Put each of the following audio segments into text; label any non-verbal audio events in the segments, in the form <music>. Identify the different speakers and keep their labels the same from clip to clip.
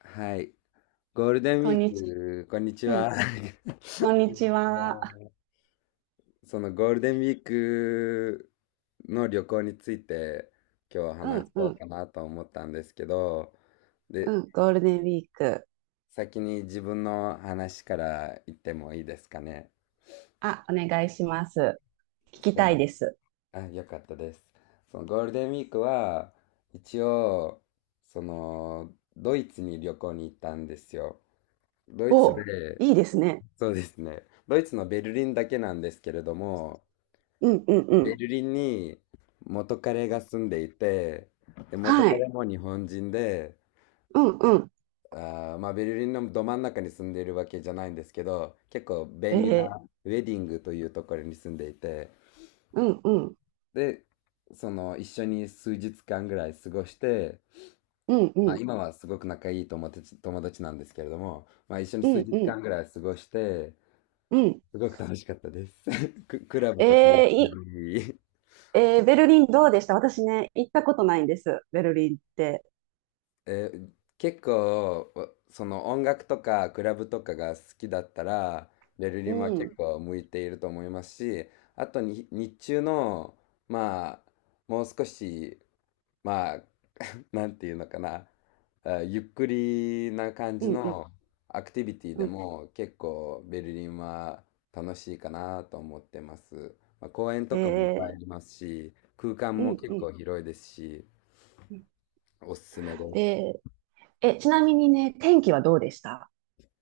Speaker 1: はい。ゴールデンウ
Speaker 2: こ
Speaker 1: ィ
Speaker 2: ん
Speaker 1: ー
Speaker 2: にち
Speaker 1: ク、こんにち
Speaker 2: は、うん、
Speaker 1: は。<laughs>
Speaker 2: こんにちは。
Speaker 1: そのゴールデンウィークの旅行について今日
Speaker 2: うん
Speaker 1: 話
Speaker 2: う
Speaker 1: そう
Speaker 2: ん、
Speaker 1: かなと思ったんですけど、
Speaker 2: う
Speaker 1: で、
Speaker 2: ん、ゴールデンウィーク。
Speaker 1: 先に自分の話から言ってもいいですかね。
Speaker 2: あ、お願いします。聞き
Speaker 1: そ
Speaker 2: たい
Speaker 1: の、
Speaker 2: です。
Speaker 1: あ、よかったです。そのゴールデンウィークは一応、ドイツに旅行に行ったんですよ。ドイツ
Speaker 2: お、
Speaker 1: で、
Speaker 2: いいですね。
Speaker 1: そうですね。ドイツのベルリンだけなんですけれども、
Speaker 2: うんうんう
Speaker 1: ベ
Speaker 2: ん。
Speaker 1: ルリンに元彼が住んでいて、で、元
Speaker 2: はい。
Speaker 1: 彼も日本人で、
Speaker 2: うんうん。
Speaker 1: まあ、ベルリンのど真ん中に住んでいるわけじゃないんですけど、結構
Speaker 2: え
Speaker 1: 便利
Speaker 2: ー、
Speaker 1: なウェディングというところに住んでいて、
Speaker 2: うんうん。
Speaker 1: で、一緒に数日間ぐらい過ごして、
Speaker 2: うん
Speaker 1: ま
Speaker 2: う
Speaker 1: あ、
Speaker 2: ん。
Speaker 1: 今はすごく仲いい友達なんですけれども、まあ、一緒に
Speaker 2: う
Speaker 1: 数
Speaker 2: ん
Speaker 1: 日
Speaker 2: うん
Speaker 1: 間ぐらい過ごして、
Speaker 2: うん。
Speaker 1: すごく楽しかったです。<laughs> クラブ
Speaker 2: えー、
Speaker 1: とか行った
Speaker 2: い、
Speaker 1: り、
Speaker 2: えー、ベルリンどうでした？私ね、行ったことないんです。ベルリンって。
Speaker 1: 結構その音楽とかクラブとかが好きだったらベルリ
Speaker 2: う
Speaker 1: ンは
Speaker 2: ん。うん
Speaker 1: 結構向いていると思いますし、あとに日中のまあ、もう少し、まあ、 <laughs> なんていうのかな、ゆっくりな感
Speaker 2: う
Speaker 1: じ
Speaker 2: ん
Speaker 1: のアクティビティ
Speaker 2: う
Speaker 1: で
Speaker 2: ん。
Speaker 1: も結構ベルリンは楽しいかなと思ってます。まあ、公園とかもいっぱいあ
Speaker 2: え
Speaker 1: りますし、空間
Speaker 2: う
Speaker 1: も
Speaker 2: ん
Speaker 1: 結
Speaker 2: うん
Speaker 1: 構広いですし、
Speaker 2: うん。
Speaker 1: おすすめです。
Speaker 2: えー、え、ちなみにね、天気はどうでした？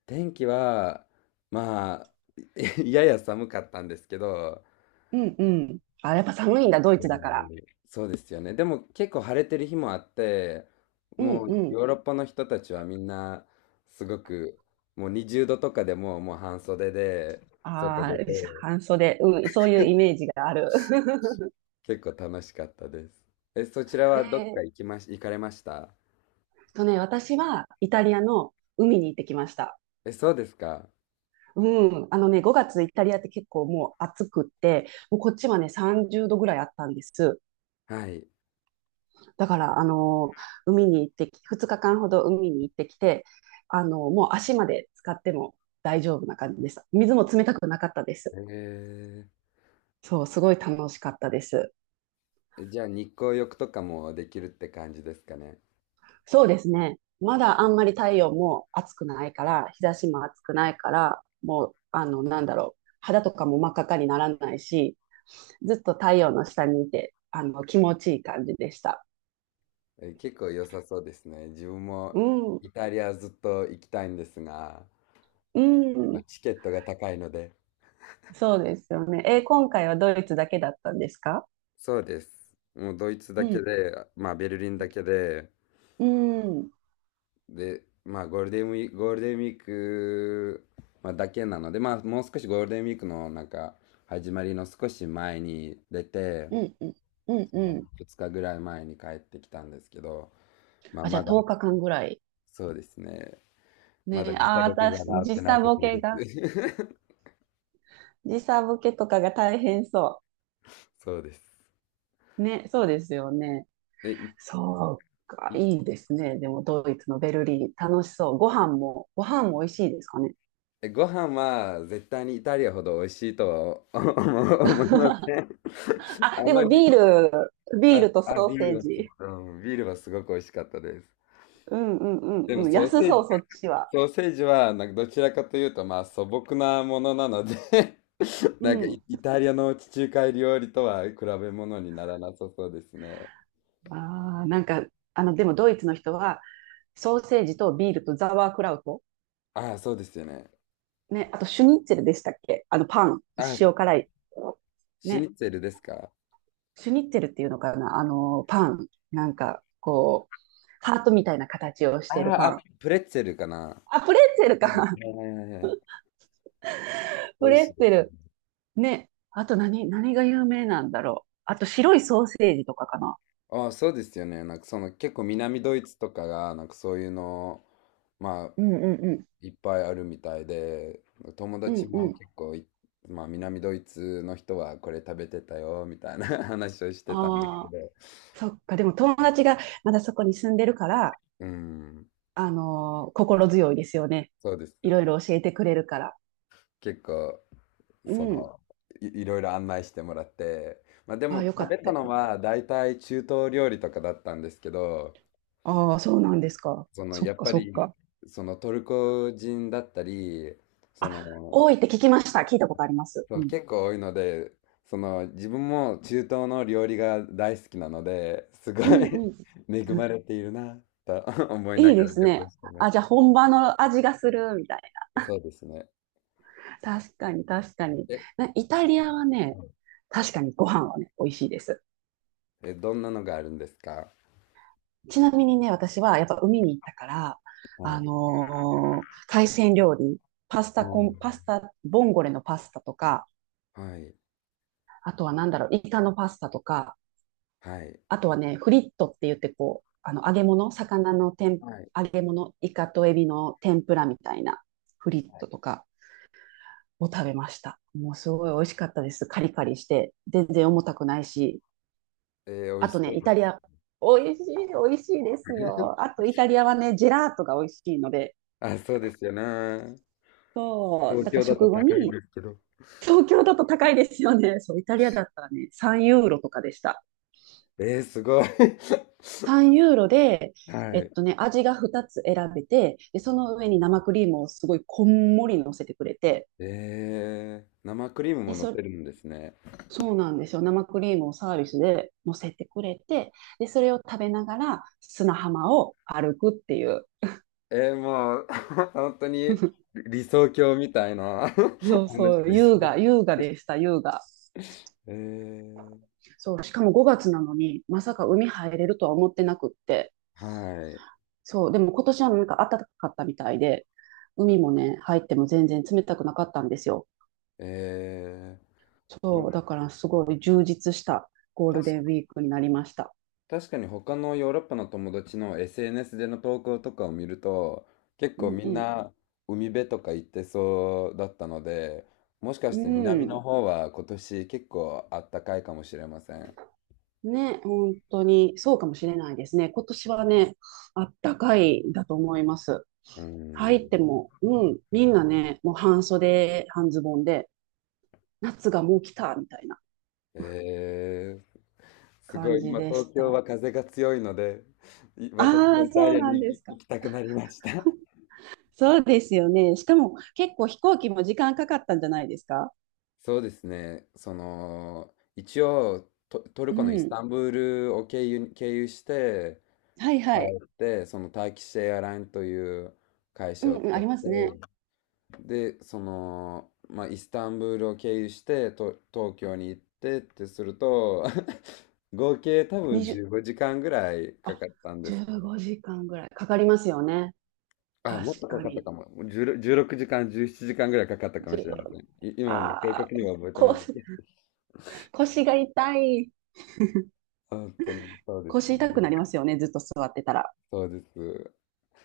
Speaker 1: 天気は、まあ、<laughs> やや寒かったんですけど、
Speaker 2: うんうん。あ、やっぱ寒いんだ、ドイツだから。
Speaker 1: そうですよね。でも結構晴れてる日もあって、
Speaker 2: うん
Speaker 1: もう
Speaker 2: うん。
Speaker 1: ヨーロッパの人たちはみんなすごく、もう20度とかで、もう半袖で外
Speaker 2: ああ、
Speaker 1: 出て
Speaker 2: 半袖、うん、そういうイメージがある。<laughs>
Speaker 1: 結構楽しかったです。え、そちら
Speaker 2: え
Speaker 1: はどっか
Speaker 2: ーっ
Speaker 1: 行かれました？
Speaker 2: 私はイタリアの海に行ってきました。
Speaker 1: え、そうですか。
Speaker 2: うん、あのね、5月イタリアって結構もう暑くって、もうこっちはね、30度ぐらいあったんです。
Speaker 1: はい。
Speaker 2: だから、海に行ってき、2日間ほど海に行ってきて、もう足まで使っても大丈夫な感じでした。水も冷たくなかったです。
Speaker 1: え
Speaker 2: そう、すごい楽しかったです。
Speaker 1: じゃあ日光浴とかもできるって感じですかね。
Speaker 2: そうですね。まだあんまり太陽も暑くないから、日差しも暑くないから、もう、なんだろう、肌とかも真っ赤っかにならないし、ずっと太陽の下にいて、気持ちいい感じでした。
Speaker 1: え、結構良さそうですね。自分も
Speaker 2: うん、
Speaker 1: イタリアずっと行きたいんですが、
Speaker 2: う
Speaker 1: まあ、
Speaker 2: ん、
Speaker 1: チケットが高いので。
Speaker 2: そうですよね。え、今回はドイツだけだったんですか？
Speaker 1: そうです。もうドイツだ
Speaker 2: う
Speaker 1: け
Speaker 2: ん、
Speaker 1: で、まあベルリンだけで、
Speaker 2: うん、うん、
Speaker 1: で、まあゴールデンウィーク、ゴールデンウィーク、まあ、だけなので、まあもう少しゴールデンウィークのなんか始まりの少し前に出て、
Speaker 2: うん、うん、うん。
Speaker 1: 2日ぐらい前に帰ってきたんですけど、まあ
Speaker 2: あ、じゃ
Speaker 1: ま
Speaker 2: あ
Speaker 1: だ、
Speaker 2: 10日間ぐらい。
Speaker 1: そうですね。まだ
Speaker 2: ね、
Speaker 1: 実
Speaker 2: ああ、
Speaker 1: 力
Speaker 2: 私、
Speaker 1: が治ってないところです。<laughs>
Speaker 2: 時差ボケとかが大変そ
Speaker 1: そうです。
Speaker 2: う。ね、そうですよね。
Speaker 1: え、い
Speaker 2: そうか、い
Speaker 1: い
Speaker 2: いですね。でもドイツのベルリー、楽しそう。ご飯も美味しいですかね。
Speaker 1: えご飯は絶対にイタリアほど美味しいとはお <laughs> 思いませ
Speaker 2: <laughs>
Speaker 1: ん。<laughs>
Speaker 2: あ、
Speaker 1: あ
Speaker 2: で
Speaker 1: ま
Speaker 2: も
Speaker 1: り、
Speaker 2: ル、ビー
Speaker 1: あ、
Speaker 2: ルと
Speaker 1: あ、
Speaker 2: ソ
Speaker 1: ビ
Speaker 2: ー
Speaker 1: ー
Speaker 2: セ
Speaker 1: ル
Speaker 2: ー
Speaker 1: はすご
Speaker 2: ジ。
Speaker 1: く、ビールはすごく美味しかったです。
Speaker 2: うんうん
Speaker 1: で
Speaker 2: う
Speaker 1: も
Speaker 2: んうん、
Speaker 1: ソー
Speaker 2: 安
Speaker 1: セー
Speaker 2: そ
Speaker 1: ジ、
Speaker 2: う、そっちは。
Speaker 1: ソーセージはなんかどちらかというとまあ素朴なものなので、 <laughs>
Speaker 2: う
Speaker 1: なんか
Speaker 2: ん。
Speaker 1: イタリアの地中海料理とは比べ物にならなさそうですね。
Speaker 2: ああ、なんか、でもドイツの人は、ソーセージとビールとザワークラウト。
Speaker 1: ああ、そうですよね。
Speaker 2: ね、あとシュニッツェルでしたっけパン、
Speaker 1: ああ、
Speaker 2: 塩辛い。
Speaker 1: シニ
Speaker 2: ね、
Speaker 1: ッツェルですか？
Speaker 2: シュニッツェルっていうのかなパン。なんか、こう、ハートみたいな形をし
Speaker 1: あ
Speaker 2: てる
Speaker 1: あ、
Speaker 2: パ
Speaker 1: あ
Speaker 2: ン。
Speaker 1: プレッツェルかな。
Speaker 2: あ、プレッツェル
Speaker 1: は
Speaker 2: か。
Speaker 1: いはいはいはい。
Speaker 2: <laughs>
Speaker 1: 美
Speaker 2: プ
Speaker 1: 味
Speaker 2: レッ
Speaker 1: しい
Speaker 2: ツ
Speaker 1: で
Speaker 2: ェ
Speaker 1: すね。
Speaker 2: ル。ね。あと何が有名なんだろう。あと白いソーセージとかかな。
Speaker 1: ああ、そうですよね。なんかその結構南ドイツとかがなんかそういうの、まあ
Speaker 2: うんうんうん。
Speaker 1: いっぱいあるみたいで、友
Speaker 2: う
Speaker 1: 達
Speaker 2: んう
Speaker 1: も
Speaker 2: ん。
Speaker 1: 結構まあ南ドイツの人はこれ食べてたよみたいな、 <laughs> 話をしてたんです
Speaker 2: あ
Speaker 1: け
Speaker 2: あ、
Speaker 1: ど、
Speaker 2: そっか。でも友達がまだそこに住んでるから、
Speaker 1: うん、
Speaker 2: 心強いですよね。
Speaker 1: そうです。
Speaker 2: いろいろ教えてくれるから。
Speaker 1: 結構
Speaker 2: う
Speaker 1: そ
Speaker 2: ん。
Speaker 1: のいろいろ案内してもらって、まあで
Speaker 2: ああ、
Speaker 1: も
Speaker 2: よか
Speaker 1: 食
Speaker 2: っ
Speaker 1: べ
Speaker 2: た。
Speaker 1: た
Speaker 2: よ
Speaker 1: の
Speaker 2: かった。
Speaker 1: は大体中東料理とかだったんですけど、
Speaker 2: ああ、そうなんですか。そっ
Speaker 1: やっ
Speaker 2: か
Speaker 1: ぱ
Speaker 2: そっ
Speaker 1: り
Speaker 2: か。
Speaker 1: そのトルコ人だったり、そ
Speaker 2: あ、
Speaker 1: の
Speaker 2: 多いって聞きました。聞いたことあります。
Speaker 1: そ
Speaker 2: う
Speaker 1: う
Speaker 2: ん。
Speaker 1: 結構多いので、自分も中東の料理が大好きなので、すごい、
Speaker 2: うんう
Speaker 1: <laughs>
Speaker 2: ん。
Speaker 1: 恵
Speaker 2: う
Speaker 1: ま
Speaker 2: ん、
Speaker 1: れているなと、 <laughs> 思い
Speaker 2: い
Speaker 1: な
Speaker 2: い
Speaker 1: が
Speaker 2: で
Speaker 1: ら
Speaker 2: す
Speaker 1: 旅行
Speaker 2: ね。
Speaker 1: してま
Speaker 2: あ、
Speaker 1: し
Speaker 2: じゃあ本場の味がするみたい。
Speaker 1: た。そうですね。
Speaker 2: 確かに、確かに。
Speaker 1: え、
Speaker 2: イタリアは
Speaker 1: は
Speaker 2: ね、
Speaker 1: い。
Speaker 2: 確かにご飯はね、美味しいです。
Speaker 1: どんなのがあるんですか？
Speaker 2: ちなみにね、私はやっぱ海に行ったから、
Speaker 1: はい。
Speaker 2: 海鮮料理、
Speaker 1: お
Speaker 2: パ
Speaker 1: ー、
Speaker 2: スタ、ボンゴレのパスタとか、
Speaker 1: はい。
Speaker 2: あとはなんだろう、イカのパスタとか、
Speaker 1: はい。
Speaker 2: あとはね、フリットって言ってこう、揚げ物、魚の天、
Speaker 1: はい。
Speaker 2: 揚げ物、イカとエビの天ぷらみたいなフリットとかを食べました。もうすごい美味しかったです。カリカリして、全然重たくないし、
Speaker 1: 美
Speaker 2: あ
Speaker 1: 味し
Speaker 2: と
Speaker 1: そ
Speaker 2: ね、
Speaker 1: うで
Speaker 2: イタリ
Speaker 1: す。
Speaker 2: ア。美味しい、美味しいですよ。あと、イタリアはね、ジェラートが美味しいので。
Speaker 1: あ、そうですよね。
Speaker 2: そう、
Speaker 1: 東
Speaker 2: だから
Speaker 1: 京だと
Speaker 2: 食後
Speaker 1: 高いん
Speaker 2: に、
Speaker 1: ですけど。
Speaker 2: 東京だと高いですよね。そう、イタリアだったらね、3ユーロとかでした。
Speaker 1: すごい。<laughs>
Speaker 2: 3ユーロで、
Speaker 1: はい。
Speaker 2: 味が2つ選べて、で、その上に生クリームをすごいこんもり乗せてくれて、
Speaker 1: 生クリーム
Speaker 2: で、
Speaker 1: も乗せるんですね。
Speaker 2: そうなんですよ。生クリームをサービスで乗せてくれて、で、それを食べながら砂浜を歩くっていう。
Speaker 1: もう、 <laughs> 本当に
Speaker 2: <laughs>
Speaker 1: 理想郷みたいな、
Speaker 2: そ
Speaker 1: <laughs>
Speaker 2: う
Speaker 1: 話
Speaker 2: そう、
Speaker 1: です
Speaker 2: 優
Speaker 1: ね。
Speaker 2: 雅、優雅でした、優雅。
Speaker 1: <laughs> えー、
Speaker 2: そう、しかも5月なのに、まさか海入れるとは思ってなくって。
Speaker 1: はい。
Speaker 2: そう、でも今年はなんか暖かかったみたいで、海もね、入っても全然冷たくなかったんですよ。
Speaker 1: えー、ま、
Speaker 2: そう、だからすごい充実したゴー
Speaker 1: た
Speaker 2: ル
Speaker 1: し、
Speaker 2: デンウィークになりました。
Speaker 1: 確かに他のヨーロッパの友達の SNS での投稿とかを見ると、結
Speaker 2: う
Speaker 1: 構
Speaker 2: ん
Speaker 1: み
Speaker 2: う
Speaker 1: ん
Speaker 2: ん。
Speaker 1: な海辺とか行ってそうだったので、もしか
Speaker 2: う
Speaker 1: して南の
Speaker 2: ん。
Speaker 1: 方は今年結構あったかいかもしれません。
Speaker 2: ね、本当にそうかもしれないですね。今年はね、あったかいだと思います。
Speaker 1: う
Speaker 2: 入っ
Speaker 1: ん。
Speaker 2: ても、うん、みんなね、もう半袖、半ズボンで、夏がもう来た、みたいな
Speaker 1: ええ、す
Speaker 2: 感
Speaker 1: ごい、
Speaker 2: じ
Speaker 1: 今
Speaker 2: でし
Speaker 1: 東京は
Speaker 2: た。
Speaker 1: 風が強いので、私も
Speaker 2: ああ、
Speaker 1: イタ
Speaker 2: そ
Speaker 1: リ
Speaker 2: う
Speaker 1: アに
Speaker 2: なんで
Speaker 1: 行
Speaker 2: すか。
Speaker 1: 行きたくなりました。
Speaker 2: <laughs> そうですよね。しかも結構飛行機も時間かかったんじゃないですか？
Speaker 1: そうですね、一応ト、トル
Speaker 2: う
Speaker 1: コのイス
Speaker 2: ん。
Speaker 1: タンブールを経由して、
Speaker 2: はい
Speaker 1: 帰
Speaker 2: はい。
Speaker 1: って、そのターキッシュエアラインという会
Speaker 2: う
Speaker 1: 社
Speaker 2: ん
Speaker 1: を
Speaker 2: うん、
Speaker 1: 使
Speaker 2: あ
Speaker 1: っ
Speaker 2: ります
Speaker 1: て、
Speaker 2: ね。
Speaker 1: で、まあ、イスタンブールを経由して、東京に行ってってすると、<laughs> 合計多分
Speaker 2: 20、
Speaker 1: 15時間ぐらいか
Speaker 2: あ、
Speaker 1: かったんです。
Speaker 2: 15時間ぐらいかかりますよね。
Speaker 1: あ、もっ
Speaker 2: 確
Speaker 1: とか
Speaker 2: か
Speaker 1: かった
Speaker 2: に。
Speaker 1: かも。16 1時間、17時間ぐらいかかったかもしれません。
Speaker 2: 16、
Speaker 1: 今はもう正
Speaker 2: あ
Speaker 1: 確
Speaker 2: あ、
Speaker 1: には覚えて
Speaker 2: こ
Speaker 1: ないですけど。
Speaker 2: う
Speaker 1: <laughs>
Speaker 2: 腰が痛い。
Speaker 1: 本当にそうで
Speaker 2: 腰
Speaker 1: すね。
Speaker 2: 痛くなりますよね、ずっと座ってたら。
Speaker 1: そうです。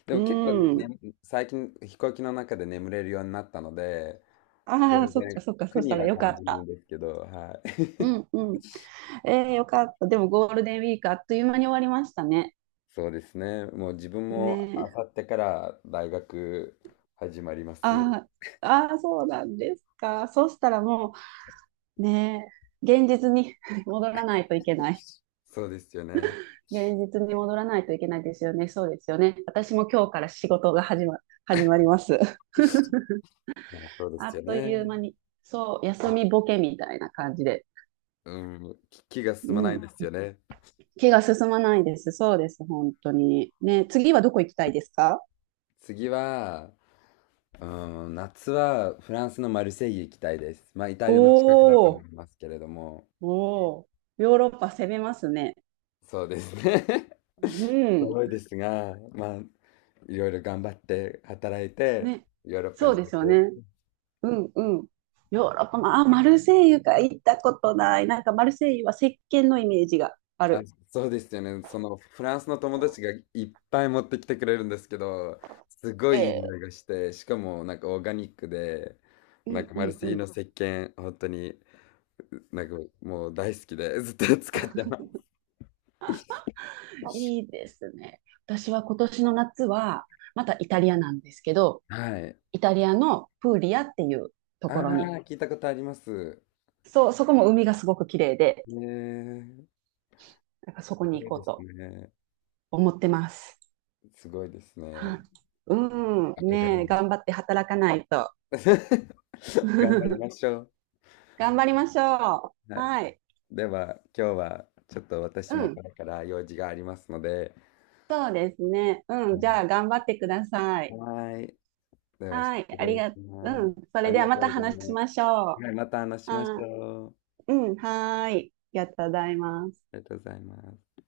Speaker 1: で
Speaker 2: う
Speaker 1: も結構ね、
Speaker 2: ん。
Speaker 1: ね最近飛行機の中で眠れるようになったので、
Speaker 2: ああ、
Speaker 1: 全
Speaker 2: そっか
Speaker 1: 然
Speaker 2: そっか、
Speaker 1: 苦
Speaker 2: そし
Speaker 1: に
Speaker 2: たら
Speaker 1: は
Speaker 2: よか
Speaker 1: 感
Speaker 2: っ
Speaker 1: じないん
Speaker 2: た。
Speaker 1: ですけど、は
Speaker 2: う
Speaker 1: い。
Speaker 2: んうん。よかった。でもゴールデンウィークあっという間に終わりましたね。
Speaker 1: <laughs> そうですね。もう自分も
Speaker 2: ねえ。
Speaker 1: あさってから大学始まります。
Speaker 2: ああ、ああ、そうなんですか。そしたらもう、ねえ、現実に <laughs> 戻らないといけない。
Speaker 1: そうですよね。
Speaker 2: 現実に戻らないといけないですよね。そうですよね。私も今日から仕事が始まります。<laughs>
Speaker 1: まあ、そうで
Speaker 2: あ
Speaker 1: す
Speaker 2: っ
Speaker 1: よ
Speaker 2: という
Speaker 1: ね。
Speaker 2: 間に、そう、休みボケみたいな感じで。
Speaker 1: うん、気が
Speaker 2: う
Speaker 1: 進まないんで
Speaker 2: ん、
Speaker 1: すよね。
Speaker 2: 気が進まないです。そうです、本当に。ね、次はどこ行きたいですか？
Speaker 1: 次は、夏はフランスのマルセイユ行きたいです。まあ、イタ
Speaker 2: お
Speaker 1: リアの近くだと思
Speaker 2: ー、
Speaker 1: いますけれども、
Speaker 2: おー、ヨーロッパ攻めますね。
Speaker 1: そうですね。<laughs>
Speaker 2: うん。
Speaker 1: 遠いですが、まあ、いろいろ頑張って働いて、
Speaker 2: ね。
Speaker 1: ヨーロッパ
Speaker 2: そう
Speaker 1: に
Speaker 2: で
Speaker 1: 旅
Speaker 2: すよ
Speaker 1: 行。
Speaker 2: ね。うんうん。ヨーロッパ、まあ、マルセイユか行ったことない。なんかマルセイユは石鹸のイメージがあ
Speaker 1: あ、
Speaker 2: る。
Speaker 1: そうですよね。そのフランスの友達がいっぱい持ってきてくれるんですけど、すごいいい
Speaker 2: ええ、
Speaker 1: 匂いがして、しかもなんかオーガニックで、
Speaker 2: う
Speaker 1: なん
Speaker 2: ん
Speaker 1: か
Speaker 2: う
Speaker 1: マル
Speaker 2: ん
Speaker 1: セイユの
Speaker 2: う
Speaker 1: 石鹸、本当になんかもう大好きでずっと使ってます。
Speaker 2: ん。いいですね。私は今年の夏は、またイタリアなんですけど、
Speaker 1: はい。
Speaker 2: イタリアのプーリアっていうと
Speaker 1: ああ、
Speaker 2: ころに。
Speaker 1: 聞いたことあります。
Speaker 2: そう、そこも海がすごく綺麗で、
Speaker 1: ねえ、
Speaker 2: なんかそこ
Speaker 1: す
Speaker 2: に
Speaker 1: ごい
Speaker 2: 行
Speaker 1: で
Speaker 2: こう
Speaker 1: す
Speaker 2: と
Speaker 1: ね。
Speaker 2: 思ってます。
Speaker 1: すごいですね。
Speaker 2: はい、うん、
Speaker 1: 憧れ
Speaker 2: ねえ、
Speaker 1: ます。
Speaker 2: 頑張って働かないと。
Speaker 1: <laughs> 頑張りまし
Speaker 2: <laughs>
Speaker 1: ょう。
Speaker 2: 頑張りましょ
Speaker 1: は
Speaker 2: う。
Speaker 1: い。
Speaker 2: はい。
Speaker 1: では、今日はちょっと
Speaker 2: う
Speaker 1: 私も
Speaker 2: ん、
Speaker 1: これから用事がありますので、
Speaker 2: そうですね。うん、
Speaker 1: は
Speaker 2: じ
Speaker 1: い。
Speaker 2: ゃあ頑張ってください。
Speaker 1: はい。では、失
Speaker 2: はい、あり
Speaker 1: 礼
Speaker 2: が、
Speaker 1: しま
Speaker 2: う
Speaker 1: す。
Speaker 2: ん、そ
Speaker 1: あ
Speaker 2: れ
Speaker 1: り
Speaker 2: では
Speaker 1: が
Speaker 2: ま
Speaker 1: とう
Speaker 2: た
Speaker 1: ござい
Speaker 2: 話し
Speaker 1: ます。
Speaker 2: ましょう。
Speaker 1: はい、また話しまし
Speaker 2: あ、
Speaker 1: ょう。
Speaker 2: うん、はーい。ありがとうございます。
Speaker 1: ありがとうございます。